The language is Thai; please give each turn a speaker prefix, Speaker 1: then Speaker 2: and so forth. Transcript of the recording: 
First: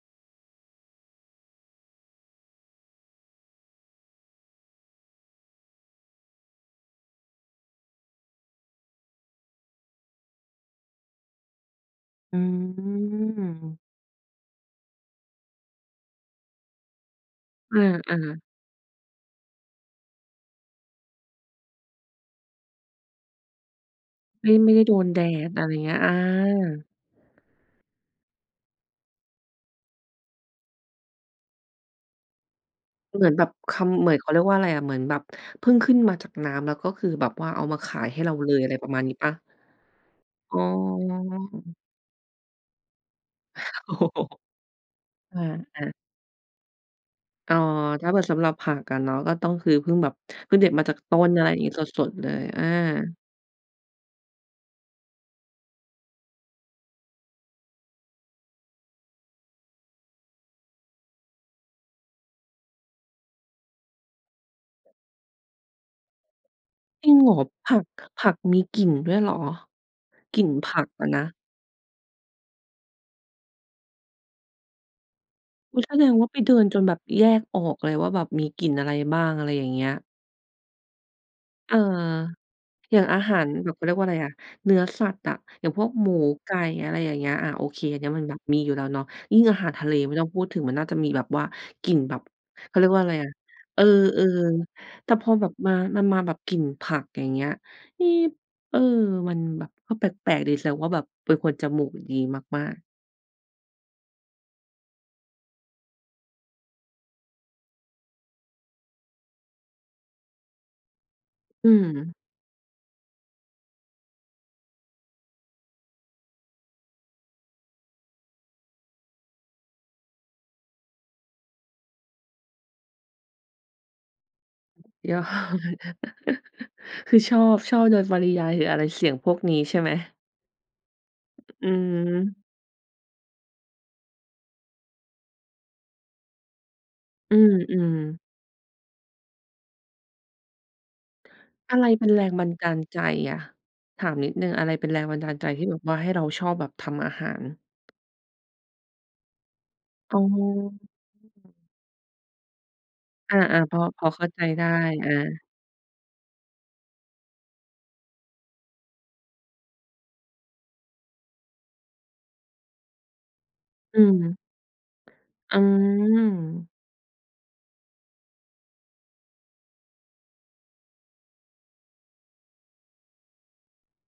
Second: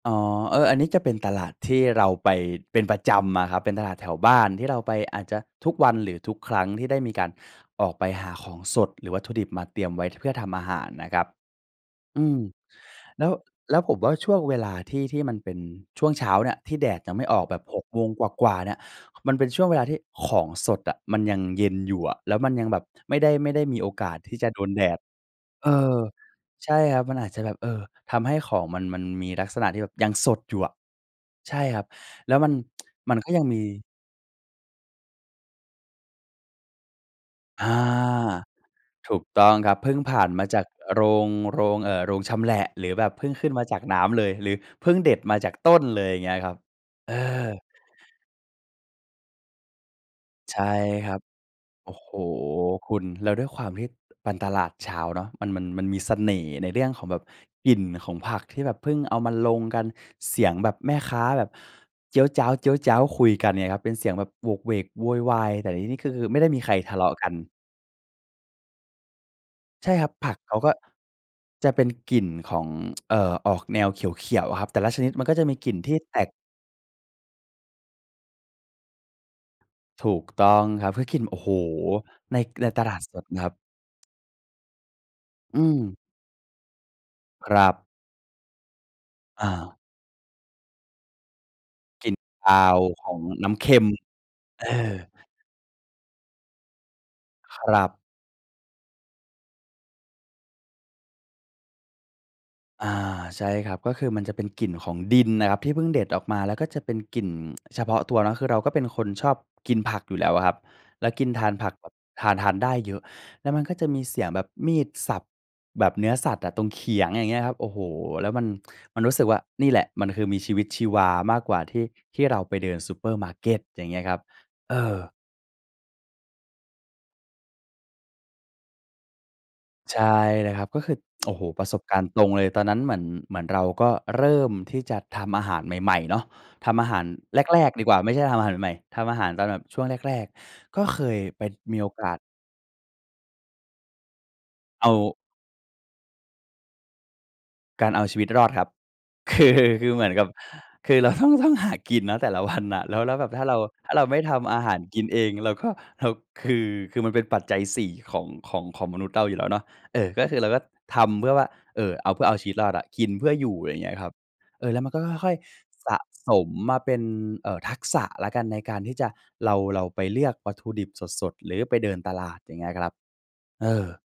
Speaker 1: อ๋อ เออ อันนี้จะเป็นตลาดที่เราไปเป็นประจำอะครับ เป็นตลาดแถวบ้านที่เราไปอาจจะทุกวัน หรือทุกครั้งที่ได้มีการออกไปหาของสด หรือวัตถุดิบมาเตรียมไว้ ท เพื่อทำอาหารนะครับ อื
Speaker 2: อ
Speaker 1: ม
Speaker 2: ื
Speaker 1: แล้ว แล้
Speaker 2: ม
Speaker 1: วผมว่าช่วงเวลาที่ ที่มันเป็นช่วงเช้าเนี่ย ที่แดดยังไม่ออกแบบ
Speaker 2: อ
Speaker 1: ห
Speaker 2: ื
Speaker 1: ก โมงก
Speaker 2: อ ๆ
Speaker 1: ว่า ๆ เนี่ย มันเป็นช่วงเวลาที่ของสดอะมันยังเย็นอยู่อะ แล้วมันยังแบบไม่ได้ ไม่ได้มีโอกาสที่จ
Speaker 2: ไม
Speaker 1: ะ
Speaker 2: ่
Speaker 1: โด
Speaker 2: ไ
Speaker 1: น
Speaker 2: ม่ไ
Speaker 1: แ
Speaker 2: ด
Speaker 1: ด
Speaker 2: ้โด
Speaker 1: ด
Speaker 2: นแดด อะไ
Speaker 1: เอ
Speaker 2: รเงี้
Speaker 1: อ
Speaker 2: ย อ
Speaker 1: ใช่
Speaker 2: า
Speaker 1: ครับ มันอาจจะแบบ เออ ทำให้ของมัน มันมีลักษณะที่แบบยังสดอยู่อะ ใช่ครับ แล้วมัน มัน
Speaker 2: เหม
Speaker 1: ก
Speaker 2: ือ
Speaker 1: ็
Speaker 2: น
Speaker 1: ย
Speaker 2: แ
Speaker 1: ั
Speaker 2: บ
Speaker 1: ง
Speaker 2: บ
Speaker 1: มี
Speaker 2: คำ เหมือน เขาเรียกว่าอะไรอะ เหมือนแบบเพิ่งขึ้นมาจากน้ำ แล้วก็คือแบบว่าเอ
Speaker 1: อ
Speaker 2: า
Speaker 1: า
Speaker 2: มาขายให้เราเลย อะไรประมาณน
Speaker 1: ถ
Speaker 2: ี้
Speaker 1: ู
Speaker 2: เ
Speaker 1: ก
Speaker 2: ปล่า?
Speaker 1: ต้องครับ เพิ่งผ่านมา
Speaker 2: อ
Speaker 1: จ
Speaker 2: ๋
Speaker 1: า
Speaker 2: อ
Speaker 1: ก เอ่อ โรง โรง เอ่อ โรงชำแหละ หรือแบบเพิ่งขึ้นมาจากน้ำเลย หรือเพิ่งเด็ดม
Speaker 2: อ
Speaker 1: าจากต้น
Speaker 2: า ๆ
Speaker 1: เลย อย่างเงี้ยครับ เออ
Speaker 2: อ๋อ ถ้าเผื่อสำหรับผักอะเนาะก็ต้อง คือเพิ่งแบบ เพ
Speaker 1: ใ
Speaker 2: ิ
Speaker 1: ช
Speaker 2: ่ง
Speaker 1: ่
Speaker 2: เด็ดมาจาก
Speaker 1: คร
Speaker 2: ต
Speaker 1: ั
Speaker 2: ้
Speaker 1: บ
Speaker 2: น อะไรอย่างงี้ ส
Speaker 1: โอ้โฮ
Speaker 2: ด ๆ เลย อา
Speaker 1: คุณ แล้วด้วยความที่ ปันตลาดเช้าเนาะ มัน มัน มันมีเสน่ห์ในเรื่องของแบบกลิ่นของผักที่แบบเพิ่งเอามาลงกัน เสียงแบบแม่ค้าแบบเจี๊ยวจ๊าว ๆ คุยกันเนี่ยครับ เป็นเสียงแบบโหวกเหวกโวยวาย แต่ในที่นี้คือไม่ได้มีใครทะเล
Speaker 2: จ
Speaker 1: า
Speaker 2: ริ
Speaker 1: ะ
Speaker 2: ง
Speaker 1: ก
Speaker 2: เห
Speaker 1: ั
Speaker 2: ร
Speaker 1: น
Speaker 2: อ? ผัก ผักมีกลิ่นด้วยเหรอ
Speaker 1: ใช่ครับ ผัก
Speaker 2: กลิ่น
Speaker 1: เขาก
Speaker 2: ผ
Speaker 1: ็
Speaker 2: ักอะนะ?
Speaker 1: จะเป็นกลิ่นของ เอ่อ ออกแนวเขียว ๆ ครับ แต่ละชนิดมันก็จะมีกลิ่น
Speaker 2: งั้น
Speaker 1: ท
Speaker 2: แ
Speaker 1: ี
Speaker 2: ส
Speaker 1: ่
Speaker 2: ด
Speaker 1: แต
Speaker 2: งว่า
Speaker 1: ก
Speaker 2: ไปเดินจนแบบแยกออกเลยว่าแบบมีกลิ่นอะไรบ้าง อะไรอย่างเงี้ย
Speaker 1: ถูกต้องครับเพื่อกิน โอ้โฮ
Speaker 2: เออ
Speaker 1: ใน ในตล
Speaker 2: อ
Speaker 1: า
Speaker 2: ย่
Speaker 1: ด
Speaker 2: าง
Speaker 1: ส
Speaker 2: อา
Speaker 1: ด
Speaker 2: หา
Speaker 1: ค
Speaker 2: ร
Speaker 1: รับ
Speaker 2: แบบ เขาเรียกว่าอะไรอะ เนื้อสัตว์อะ
Speaker 1: อื
Speaker 2: อย่างพวก
Speaker 1: ม
Speaker 2: หมู ไก่ อะไรอย่างเงี้ย อา
Speaker 1: คร
Speaker 2: โอ
Speaker 1: ั
Speaker 2: เค
Speaker 1: บ
Speaker 2: อันนี้มันแบบมีอยู่แล้วเนาะ ยิ่
Speaker 1: อ
Speaker 2: งอาหาร
Speaker 1: า
Speaker 2: ทะเลไม่ต้องพูดถึงมันน่าจะมีแบบว่ากลิ่น
Speaker 1: กลิ
Speaker 2: แ
Speaker 1: ่
Speaker 2: บ
Speaker 1: น
Speaker 2: บ
Speaker 1: คา
Speaker 2: เขา
Speaker 1: ว
Speaker 2: เรียกว่า
Speaker 1: ข
Speaker 2: อะไ
Speaker 1: อ
Speaker 2: ร
Speaker 1: ง
Speaker 2: อะ
Speaker 1: น้ำเค
Speaker 2: เ
Speaker 1: ็
Speaker 2: ออ
Speaker 1: ม เออ
Speaker 2: ๆ แต่พอแบบมา มันมาแบบกลิ่นผัก อย่างเงี้ย
Speaker 1: ครับ
Speaker 2: นี่ เออ มันแบบก็แปลก ๆ ดี แสดงว่าแบบเป็นคนจมูกดีมาก ๆ
Speaker 1: อา ใช่ครับ ก็คือมันจะเป็นกลิ่นของดินน่ะครับที่เพิ่งเด็ดออกมา แล้วก็จะเป็นกลิ่น เฉพาะตัวเนาะ คือเราก็เป็นคนชอบกินผักอยู่แล้วอะครับ แล้วกิน ทานผ
Speaker 2: อื
Speaker 1: ักแบบ
Speaker 2: ม
Speaker 1: ทาน ทานได้เยอะ แล้วมันก็จะมีเสียงแบบมีดสับแบบเนื้อสัตว์อะตรงเขียง อย่างเงี้ยครับ โอ้โฮ แล้วมัน มันรู้สึกว่า "นี่แหละมันคือมีชีวิตชีวามากกว่าที่ ที่เราไปเดินซูเปอร์มาร์เก็ต" อย่างเงี้ยครับ เออ
Speaker 2: ยอด คือชอบ ชอบโดยปริยาย หรืออะไร เสี่ยงพวกนี้ใช่ไหม?
Speaker 1: ใช่นะครับก็คือ โอ้โฮ ป
Speaker 2: อ
Speaker 1: ร
Speaker 2: ื
Speaker 1: ะสบการณ์ตรง
Speaker 2: ม
Speaker 1: เลย ตอนนั้นเหมือน เหมือนเราก็เริ่มที่จะทำอาหารใหม่ ๆ เนาะ ทำอาหาร
Speaker 2: อื
Speaker 1: แรก ๆ ดีกว่
Speaker 2: ม
Speaker 1: าไม่
Speaker 2: ๆ
Speaker 1: ใช่ทำอาหารใหม่ ๆ ทำอาหารตอนแบบช่วงแรก ๆ ก็เคยไป
Speaker 2: อ
Speaker 1: ม
Speaker 2: ะ
Speaker 1: ี
Speaker 2: ไร
Speaker 1: โอ
Speaker 2: เ
Speaker 1: ก
Speaker 2: ป็น
Speaker 1: าส
Speaker 2: แรงบันดาลใจอะ ถามนิดหนึ่ง อะไรเ
Speaker 1: เ
Speaker 2: ป
Speaker 1: อ
Speaker 2: ็น
Speaker 1: า
Speaker 2: แรงบันดาลใจที่แบบว่าให้เราชอบแบบทำอาหาร?
Speaker 1: การเอาชีวิตรอดครับ คือ คือเหมือน
Speaker 2: อ๋
Speaker 1: ก
Speaker 2: อ
Speaker 1: ับ คือ เราต้อง ต้องหากินนะแต่ละ วัน น่ะ แล้ว แล้วแบบ
Speaker 2: อา
Speaker 1: ถ้าเรา
Speaker 2: ๆ พอ
Speaker 1: ถ้าเ
Speaker 2: พ
Speaker 1: รา
Speaker 2: อ
Speaker 1: ไม่
Speaker 2: เข้า
Speaker 1: ท
Speaker 2: ใจ
Speaker 1: ำอา
Speaker 2: ได้
Speaker 1: หารกิน
Speaker 2: อ
Speaker 1: เอง
Speaker 2: า
Speaker 1: เราก็ เราคือ คือมันเป็นปัจจัย 4 ของ ของ ของมนุษย์เราอยู่แล้วเนาะ เอ่อ ก็คือเราก็ทำเพื่อว่า เอ่อ เอา เพื่อเอาชีวิตรอดอะ กินเพื่ออยู่ ไรเงี้
Speaker 2: อ
Speaker 1: ย
Speaker 2: ื
Speaker 1: ครับ
Speaker 2: ม
Speaker 1: เออ แล้วมันก็ค่อย
Speaker 2: อื
Speaker 1: ๆ สะสม
Speaker 2: ม
Speaker 1: มาเป็น เอ่อ ทักษะแล้วกันในการที่จะ เรา เราไปเลือกวัตถุดิบสด ๆ หรือไปเดินตลาด อย่างเงี้ยครับ เออ